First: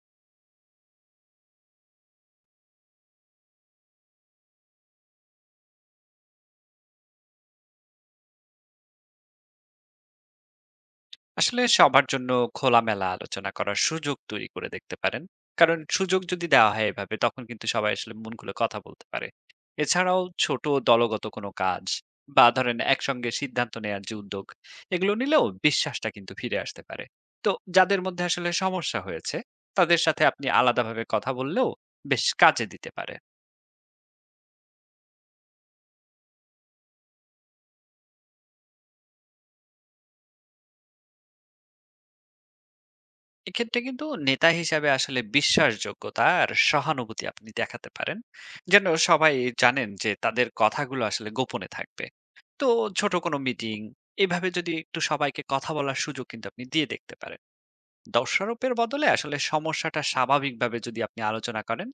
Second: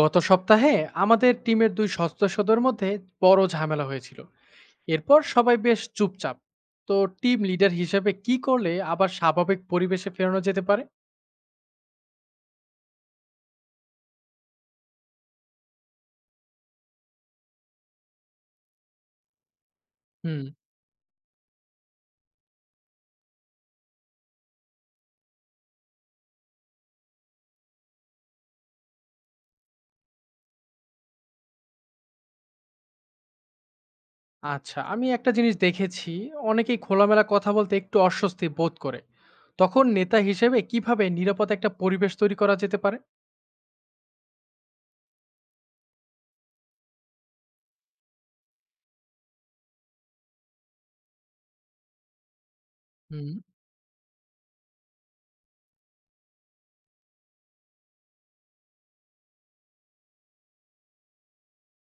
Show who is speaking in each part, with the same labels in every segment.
Speaker 1: গত সপ্তাহে আমাদের টিমের দুই সদস্যদের মধ্যে বড় ঝামেলা হয়েছিল। এরপর সবাই বেশ চুপচাপ। তো টিম লিডার হিসেবে কি করলে আবার স্বাভাবিক পরিবেশে ফেরানো যেতে পারে?
Speaker 2: আসলে সবার জন্য খোলামেলা আলোচনা করার সুযোগ তৈরি করে দেখতে পারেন। কারণ সুযোগ যদি দেওয়া হয় এভাবে, তখন কিন্তু সবাই আসলে মন খুলে কথা বলতে পারে। এছাড়াও
Speaker 1: হুম
Speaker 2: ছোট দলগত কোনো কাজ বা ধরেন একসঙ্গে সিদ্ধান্ত নেয়ার যে উদ্যোগ, এগুলো নিলেও বিশ্বাসটা কিন্তু ফিরে আসতে পারে। তো যাদের মধ্যে আসলে সমস্যা হয়েছে, তাদের সাথে আপনি আলাদাভাবে কথা বললেও বেশ কাজে দিতে পারে।
Speaker 1: আচ্ছা, আমি একটা জিনিস দেখেছি, অনেকেই খোলামেলা কথা বলতে একটু অস্বস্তি বোধ করে। তখন নেতা হিসেবে কিভাবে নিরাপদ একটা পরিবেশ তৈরি করা যেতে পারে?
Speaker 2: এক্ষেত্রে কিন্তু নেতা হিসাবে আসলে বিশ্বাসযোগ্যতা আর সহানুভূতি আপনি দেখাতে পারেন, যেন সবাই জানেন যে তাদের কথাগুলো আসলে গোপনে থাকবে। তো ছোট
Speaker 1: হুম।
Speaker 2: কোনো মিটিং, এভাবে যদি একটু সবাইকে কথা বলার সুযোগ কিন্তু আপনি দিয়ে দেখতে পারেন। দোষারোপের বদলে আসলে সমস্যাটা স্বাভাবিকভাবে যদি আপনি আলোচনা করেন,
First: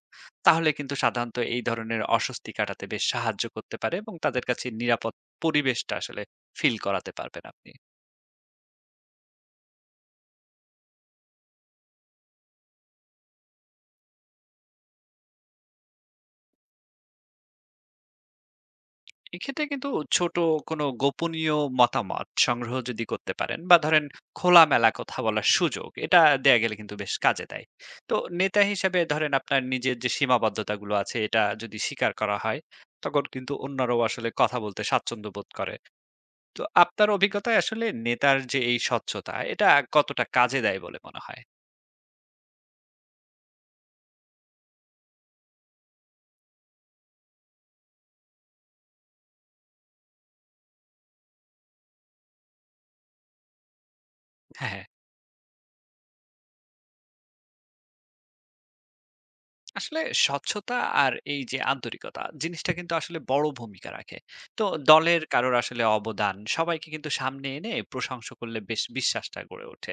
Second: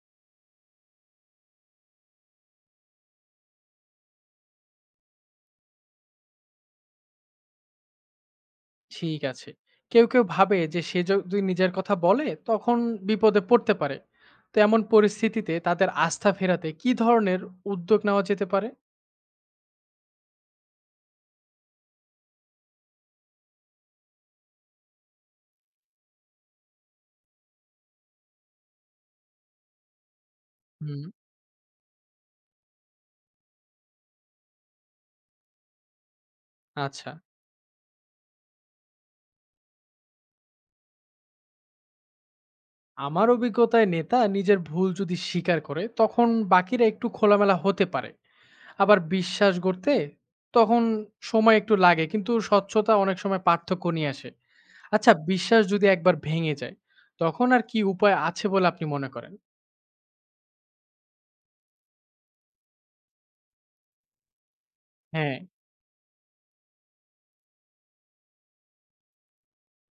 Speaker 2: তাহলে কিন্তু সাধারণত এই ধরনের অস্বস্তি কাটাতে বেশ সাহায্য করতে পারে এবং তাদের কাছে নিরাপদ পরিবেশটা আসলে ফিল করাতে পারবেন আপনি।
Speaker 1: ঠিক আছে। কেউ ভাবে যে সে যদি নিজের কথা বলে তখন বিপদে পড়তে পারে। তো এমন পরিস্থিতিতে তাদের আস্থা ফেরাতে কি ধরনের উদ্যোগ নেওয়া যেতে পারে?
Speaker 2: এক্ষেত্রে কিন্তু ছোট কোনো গোপনীয় মতামত সংগ্রহ যদি করতে পারেন বা ধরেন খোলামেলা কথা বলার সুযোগ এটা দেয়া গেলে কিন্তু বেশ কাজে দেয়। তো নেতা হিসেবে ধরেন আপনার নিজের যে সীমাবদ্ধতাগুলো
Speaker 1: হুম।
Speaker 2: আছে, এটা যদি স্বীকার করা হয়, তখন কিন্তু অন্যরাও আসলে কথা বলতে স্বাচ্ছন্দ্য বোধ করে। তো আপনার
Speaker 1: আচ্ছা।
Speaker 2: অভিজ্ঞতায় আসলে নেতার যে এই স্বচ্ছতা, এটা কতটা কাজে দেয় বলে মনে হয়?
Speaker 1: আমার অভিজ্ঞতায় নেতা নিজের ভুল যদি স্বীকার করে তখন বাকিরা একটু খোলামেলা হতে পারে। আবার বিশ্বাস গড়তে তখন সময় একটু লাগে, কিন্তু স্বচ্ছতা অনেক সময় পার্থক্য নিয়ে আসে।
Speaker 2: হ্যাঁ, হ্যাঁ।
Speaker 1: আচ্ছা, বিশ্বাস যদি একবার ভেঙে যায় তখন আর কি উপায় আছে বলে আপনি মনে করেন?
Speaker 2: আসলে স্বচ্ছতা আর এই যে আন্তরিকতা জিনিসটা কিন্তু আসলে বড় ভূমিকা রাখে। তো দলের
Speaker 1: হ্যাঁ,
Speaker 2: কারোর আসলে অবদান সবাইকে কিন্তু সামনে এনে প্রশংসা করলে বেশ বিশ্বাসটা গড়ে ওঠে।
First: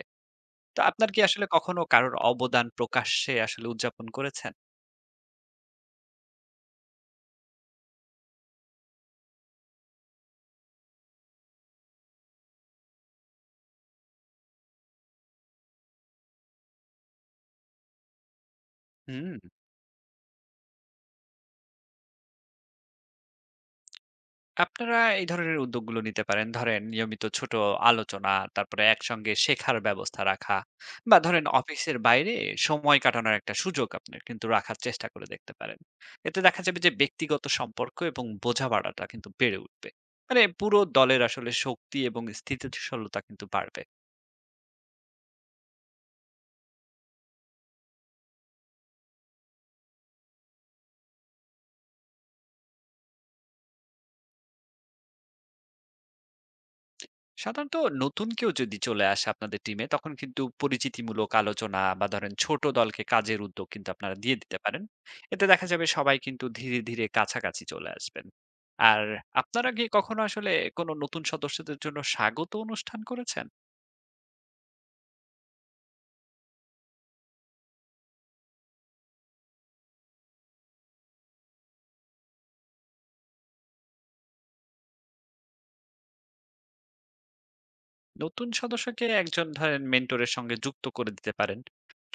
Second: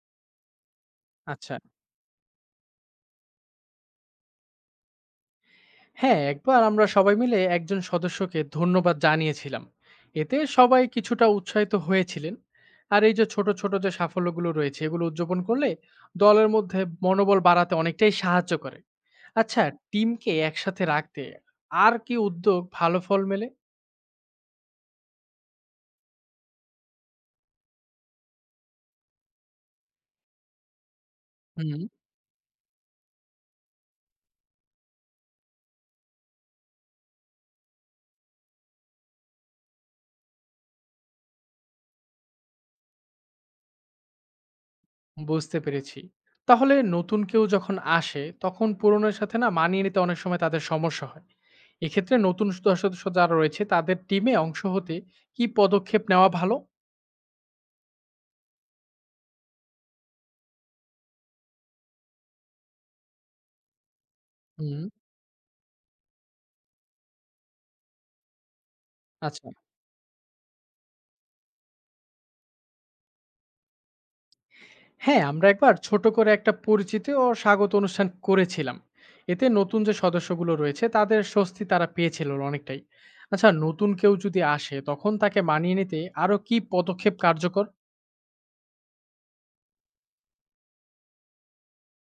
Speaker 2: তো আপনার কি আসলে
Speaker 1: আচ্ছা।
Speaker 2: কখনো কারোর অবদান প্রকাশ্যে আসলে উদযাপন করেছেন?
Speaker 1: হ্যাঁ, একবার আমরা সবাই মিলে একজন সদস্যকে ধন্যবাদ জানিয়েছিলাম। এতে সবাই কিছুটা উৎসাহিত হয়েছিলেন। আর এই যে ছোট, ছোট যে সাফল্যগুলো রয়েছে এগুলো উদযাপন করলে দলের মধ্যে মনোবল বাড়াতে অনেকটাই সাহায্য করে।
Speaker 2: হুম।
Speaker 1: আচ্ছা, টিমকে একসাথে রাখতে আর কি উদ্যোগ ভালো ফল মেলে?
Speaker 2: আপনারা এই ধরনের উদ্যোগগুলো নিতে পারেন। ধরেন নিয়মিত ছোট আলোচনা, তারপরে একসঙ্গে শেখার ব্যবস্থা রাখা, বা ধরেন
Speaker 1: হুম।
Speaker 2: অফিসের বাইরে সময় কাটানোর একটা সুযোগ আপনার কিন্তু রাখার চেষ্টা করে দেখতে পারেন। এতে দেখা যাবে যে ব্যক্তিগত সম্পর্ক এবং বোঝাপড়াটা কিন্তু বেড়ে উঠবে। মানে পুরো দলের আসলে শক্তি এবং স্থিতিশীলতা কিন্তু বাড়বে।
Speaker 1: বুঝতে পেরেছি। তাহলে নতুন কেউ যখন আসে তখন পুরনোর সাথে না মানিয়ে নিতে অনেক সময় তাদের সমস্যা হয়। এক্ষেত্রে নতুন সদস্য যারা রয়েছে তাদের টিমে অংশ হতে কি পদক্ষেপ নেওয়া ভালো?
Speaker 2: সাধারণত নতুন কেউ যদি চলে আসে আপনাদের টিমে, তখন কিন্তু পরিচিতিমূলক আলোচনা বা ধরেন ছোট দলকে কাজের উদ্যোগ কিন্তু আপনারা দিয়ে দিতে পারেন।
Speaker 1: হুম,
Speaker 2: এতে দেখা যাবে সবাই কিন্তু ধীরে ধীরে কাছাকাছি চলে আসবেন। আর
Speaker 1: আচ্ছা।
Speaker 2: আপনারা কি কখনো আসলে কোনো নতুন সদস্যদের জন্য স্বাগত অনুষ্ঠান করেছেন?
Speaker 1: হ্যাঁ, আমরা একবার ছোট করে একটা পরিচিতি ও স্বাগত অনুষ্ঠান করেছিলাম। এতে নতুন যে সদস্যগুলো রয়েছে তাদের স্বস্তি তারা পেয়েছিল অনেকটাই। আচ্ছা, নতুন কেউ যদি আসে তখন তাকে মানিয়ে নিতে আরো কি পদক্ষেপ কার্যকর?
Speaker 2: নতুন সদস্যকে একজন ধরেন মেন্টরের সঙ্গে যুক্ত করে দিতে পারেন,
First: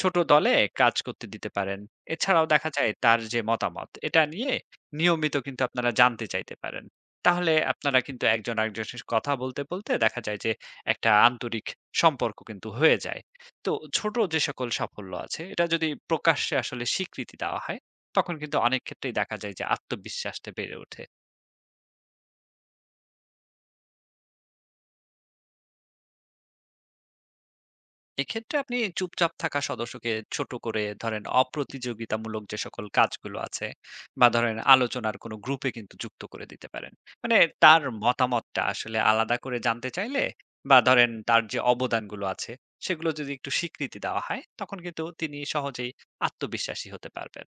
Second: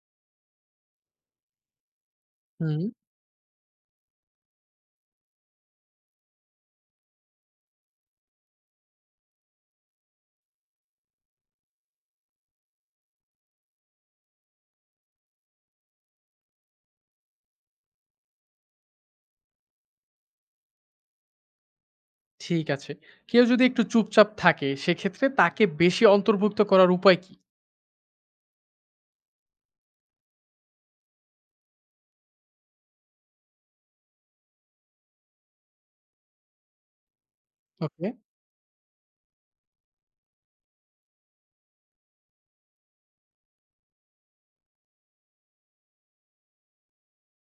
Speaker 2: ছোট দলে কাজ করতে দিতে পারেন। এছাড়াও দেখা
Speaker 1: হুম,
Speaker 2: যায় তার যে মতামত, এটা নিয়ে নিয়মিত কিন্তু আপনারা জানতে চাইতে পারেন। তাহলে আপনারা কিন্তু একজন আরেকজনের সাথে কথা বলতে বলতে দেখা যায় যে একটা আন্তরিক সম্পর্ক কিন্তু হয়ে যায়। তো ছোট যে সকল সাফল্য আছে, এটা যদি প্রকাশ্যে আসলে স্বীকৃতি দেওয়া হয়, তখন কিন্তু অনেক ক্ষেত্রেই দেখা যায় যে আত্মবিশ্বাসটা বেড়ে ওঠে।
Speaker 1: ঠিক আছে। কেউ যদি একটু চুপচাপ থাকে সেক্ষেত্রে তাকে বেশি অন্তর্ভুক্ত করার উপায় কি?
Speaker 2: এক্ষেত্রে আপনি চুপচাপ থাকা সদস্যকে ছোট করে ধরেন অপ্রতিযোগিতামূলক যে সকল কাজগুলো আছে বা ধরেন আলোচনার কোনো গ্রুপে কিন্তু যুক্ত করে দিতে পারেন। মানে তার
Speaker 1: ওকে।
Speaker 2: মতামতটা আসলে আলাদা করে জানতে চাইলে বা ধরেন তার যে অবদানগুলো আছে সেগুলো যদি একটু স্বীকৃতি দেওয়া হয়, তখন কিন্তু তিনি সহজেই আত্মবিশ্বাসী হতে পারবেন।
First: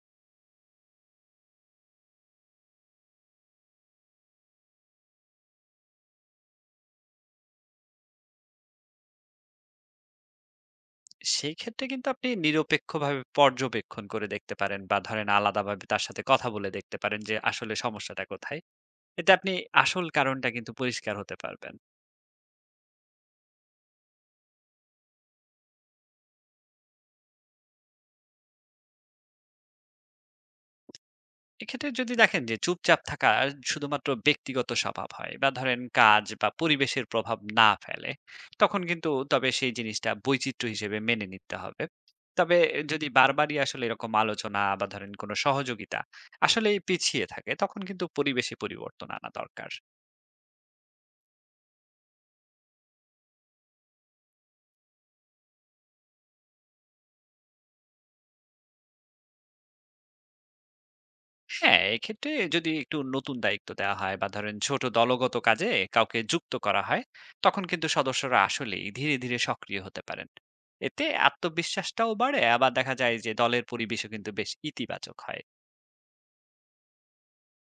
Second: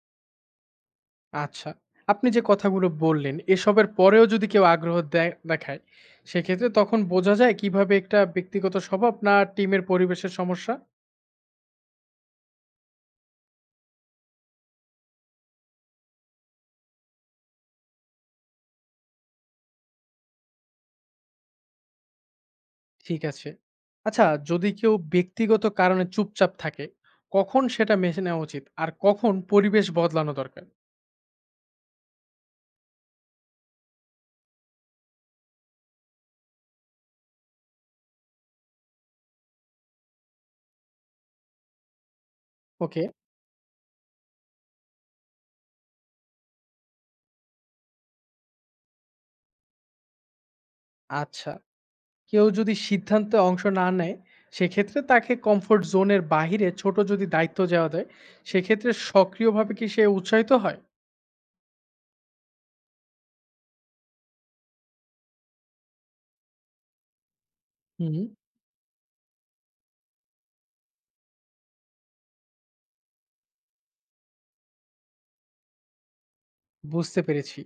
Speaker 1: আচ্ছা। আপনি যে কথাগুলো বললেন, এসবের পরেও যদি কেউ আগ্রহ দেয় দেখায়, সেক্ষেত্রে তখন বোঝা যায় কিভাবে একটা ব্যক্তিগত স্বভাব না টিমের পরিবেশের সমস্যা?
Speaker 2: সেই ক্ষেত্রে কিন্তু আপনি নিরপেক্ষভাবে পর্যবেক্ষণ করে দেখতে পারেন বা ধরেন আলাদাভাবে তার সাথে কথা বলে দেখতে পারেন যে আসলে সমস্যাটা কোথায়। এতে আপনি আসল কারণটা কিন্তু পরিষ্কার হতে পারবেন।
Speaker 1: ঠিক আছে। আচ্ছা, যদি কেউ ব্যক্তিগত কারণে চুপচাপ থাকে, কখন সেটা মেনে নেওয়া উচিত? আর কখন পরিবেশ বদলানো দরকার?
Speaker 2: এক্ষেত্রে যদি দেখেন যে চুপচাপ থাকা শুধুমাত্র ব্যক্তিগত স্বভাব হয় বা ধরেন কাজ বা পরিবেশের প্রভাব না ফেলে, তখন কিন্তু তবে সেই জিনিসটা বৈচিত্র্য হিসেবে মেনে নিতে হবে। তবে
Speaker 1: ওকে,
Speaker 2: যদি বারবারই আসলে এরকম আলোচনা বা ধরেন কোনো সহযোগিতা আসলে পিছিয়ে থাকে, তখন কিন্তু পরিবেশে পরিবর্তন আনা দরকার।
Speaker 1: আচ্ছা। কেউ যদি সিদ্ধান্তে অংশ না নেয়, সেক্ষেত্রে তাকে কমফোর্ট জোনের বাহিরে ছোট যদি দায়িত্ব দেওয়া যায়, সেক্ষেত্রে সক্রিয়ভাবে কি সে উৎসাহিত হয়?
Speaker 2: হ্যাঁ, এক্ষেত্রে যদি একটু নতুন দায়িত্ব দেওয়া হয় বা ধরেন ছোট দলগত কাজে কাউকে যুক্ত করা হয়, তখন কিন্তু
Speaker 1: হুম,
Speaker 2: সদস্যরা আসলেই ধীরে, ধীরে সক্রিয় হতে পারেন। এতে আত্মবিশ্বাসটাও বাড়ে, আবার দেখা যায় যে দলের পরিবেশও কিন্তু বেশ ইতিবাচক হয়।
Speaker 1: বুঝতে পেরেছি।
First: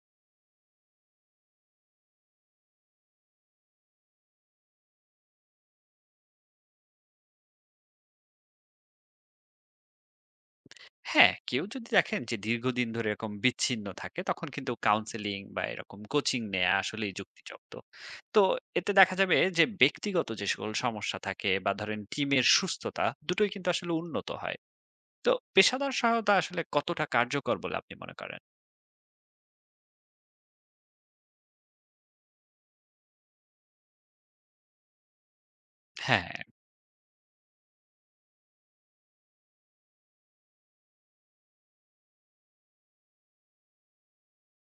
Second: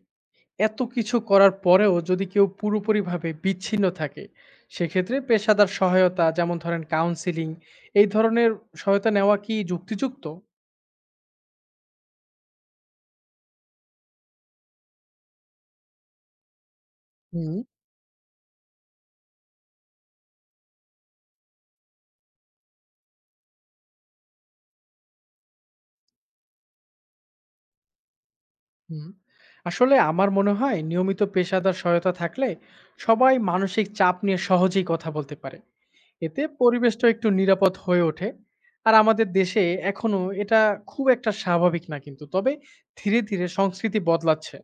Speaker 1: এত কিছু করার পরেও যদি কেউ পুরোপুরিভাবে বিচ্ছিন্ন থাকে, সেক্ষেত্রে পেশাদার সহায়তা যেমন ধরেন কাউন্সেলিং এই ধরনের সহায়তা নেওয়া কি যুক্তিযুক্ত?
Speaker 2: হ্যাঁ, কেউ যদি দেখেন যে দীর্ঘদিন ধরে এরকম বিচ্ছিন্ন থাকে, তখন কিন্তু কাউন্সেলিং বা এরকম কোচিং নেয়া আসলেই
Speaker 1: হুম
Speaker 2: যুক্তিযুক্ত। তো এতে দেখা যাবে যে ব্যক্তিগত যে সকল সমস্যা থাকে বা ধরেন টিমের সুস্থতা, দুটোই কিন্তু আসলে উন্নত হয়। তো পেশাদার সহায়তা আসলে কতটা কার্যকর বলে আপনি মনে করেন?
Speaker 1: হুম। আসলে আমার মনে হয় নিয়মিত পেশাদার সহায়তা থাকলে সবাই মানসিক চাপ নিয়ে সহজেই কথা বলতে পারে।
Speaker 2: হ্যাঁ,
Speaker 1: এতে পরিবেশটা একটু নিরাপদ হয়ে ওঠে। আর আমাদের দেশে এখনো এটা খুব একটা স্বাভাবিক না কিন্তু। তবে ধীরে, ধীরে সংস্কৃতি বদলাচ্ছে।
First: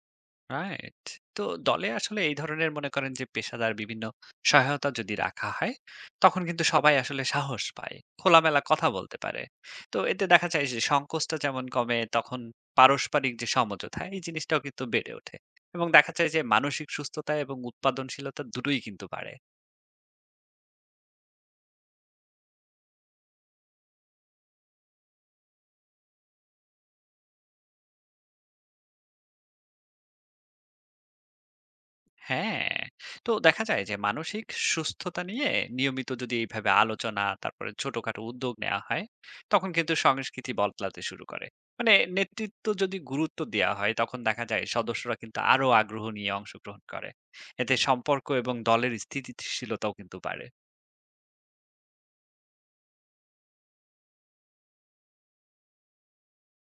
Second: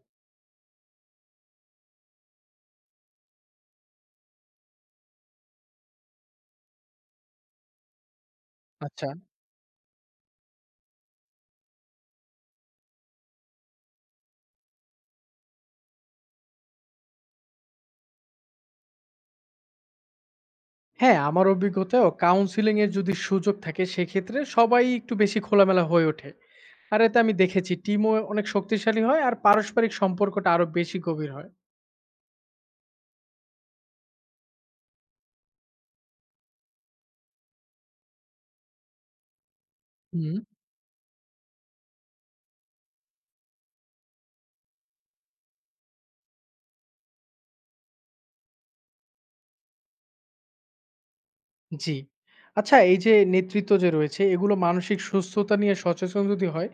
Speaker 2: রাইট। তো দলে আসলে এই ধরনের মনে করেন যে পেশাদার বিভিন্ন সহায়তা যদি রাখা হয়, তখন কিন্তু সবাই আসলে সাহস পায়। খোলামেলা কথা
Speaker 1: আচ্ছা।
Speaker 2: বলতে পারে। তো এতে দেখা যায় যে সংকোচটা যেমন কমে, তখন পারস্পরিক যে সমঝোতা, এই জিনিসটাও কিন্তু বেড়ে ওঠে। এবং দেখা যায় যে মানসিক সুস্থতা এবং উৎপাদনশীলতা দুটোই কিন্তু বাড়ে।
Speaker 1: হ্যাঁ, আমার অভিজ্ঞতায়ও কাউন্সেলিং এর যদি সুযোগ থাকে সেক্ষেত্রে সবাই একটু বেশি খোলামেলা হয়ে ওঠে। আর এতে আমি দেখেছি টিমও অনেক শক্তিশালী হয় আর পারস্পরিক সম্পর্কটা আরো বেশি গভীর হয়।
Speaker 2: হ্যাঁ, তো দেখা যায় যে মানসিক সুস্থতা নিয়ে নিয়মিত যদি এইভাবে আলোচনা তারপরে ছোটখাটো উদ্যোগ নেওয়া হয়, তখন কিন্তু
Speaker 1: হুম।
Speaker 2: সংস্কৃতি বদলাতে শুরু করে। মানে নেতৃত্ব যদি গুরুত্ব দেওয়া হয়, তখন দেখা যায় সদস্যরা কিন্তু আরো আগ্রহ নিয়ে অংশগ্রহণ করে। এতে সম্পর্ক এবং দলের স্থিতিশীলতাও কিন্তু বাড়ে।
Speaker 1: জি। আচ্ছা, এই যে নেতৃত্ব যে রয়েছে এগুলো মানসিক সুস্থতা নিয়ে সচেতন যদি হয়,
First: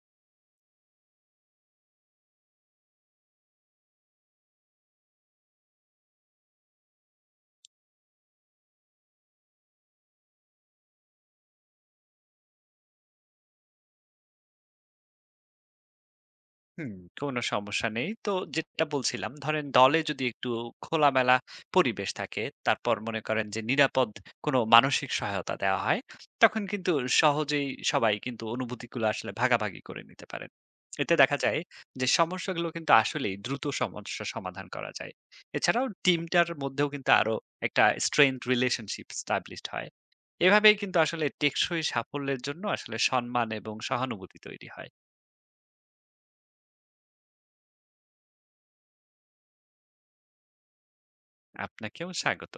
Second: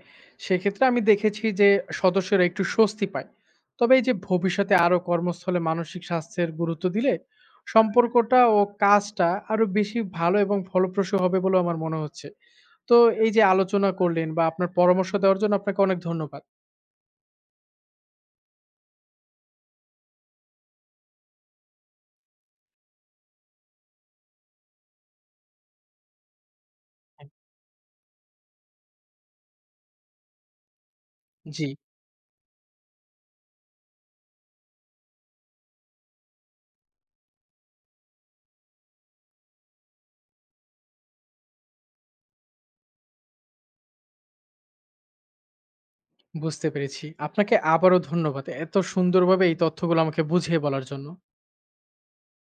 Speaker 1: সেক্ষেত্রে আমি দেখেছি যে সদস্যরা একটু স্বস্তি পায়। তবে এই যে ভবিষ্যতে আরো কর্মস্থলে মানসিক স্বাস্থ্যের গুরুত্ব দিলে সম্পর্কটা ও কাজটা আরো বেশি ভালো এবং ফলপ্রসূ হবে বলে আমার মনে হচ্ছে। তো এই যে আলোচনা করলেন বা আপনার পরামর্শ দেওয়ার জন্য আপনাকে অনেক ধন্যবাদ।
Speaker 2: হুম, কোনো সমস্যা নেই। তো যেটা বলছিলাম, ধরেন দলে যদি একটু খোলামেলা পরিবেশ থাকে, তারপর মনে করেন যে নিরাপদ কোনো মানসিক সহায়তা দেওয়া হয়, তখন কিন্তু
Speaker 1: হ্যাঁ।
Speaker 2: সহজেই সবাই কিন্তু অনুভূতিগুলো আসলে ভাগাভাগি করে নিতে পারেন। এতে দেখা যায়
Speaker 1: জি,
Speaker 2: যে সমস্যাগুলো কিন্তু আসলেই দ্রুত সমস্যা সমাধান করা যায়। এছাড়াও টিমটার মধ্যেও কিন্তু আরো একটা স্ট্রেংথ রিলেশনশিপ established হয়। এভাবেই কিন্তু আসলে টেকসই সাফল্যের জন্য আসলে সম্মান এবং সহানুভূতি তৈরি হয়।
Speaker 1: বুঝতে পেরেছি। আপনাকে আবারও ধন্যবাদ, এত সুন্দরভাবে এই তথ্যগুলো আমাকে বুঝিয়ে বলার জন্য।
Speaker 2: আপনাকেও স্বাগত।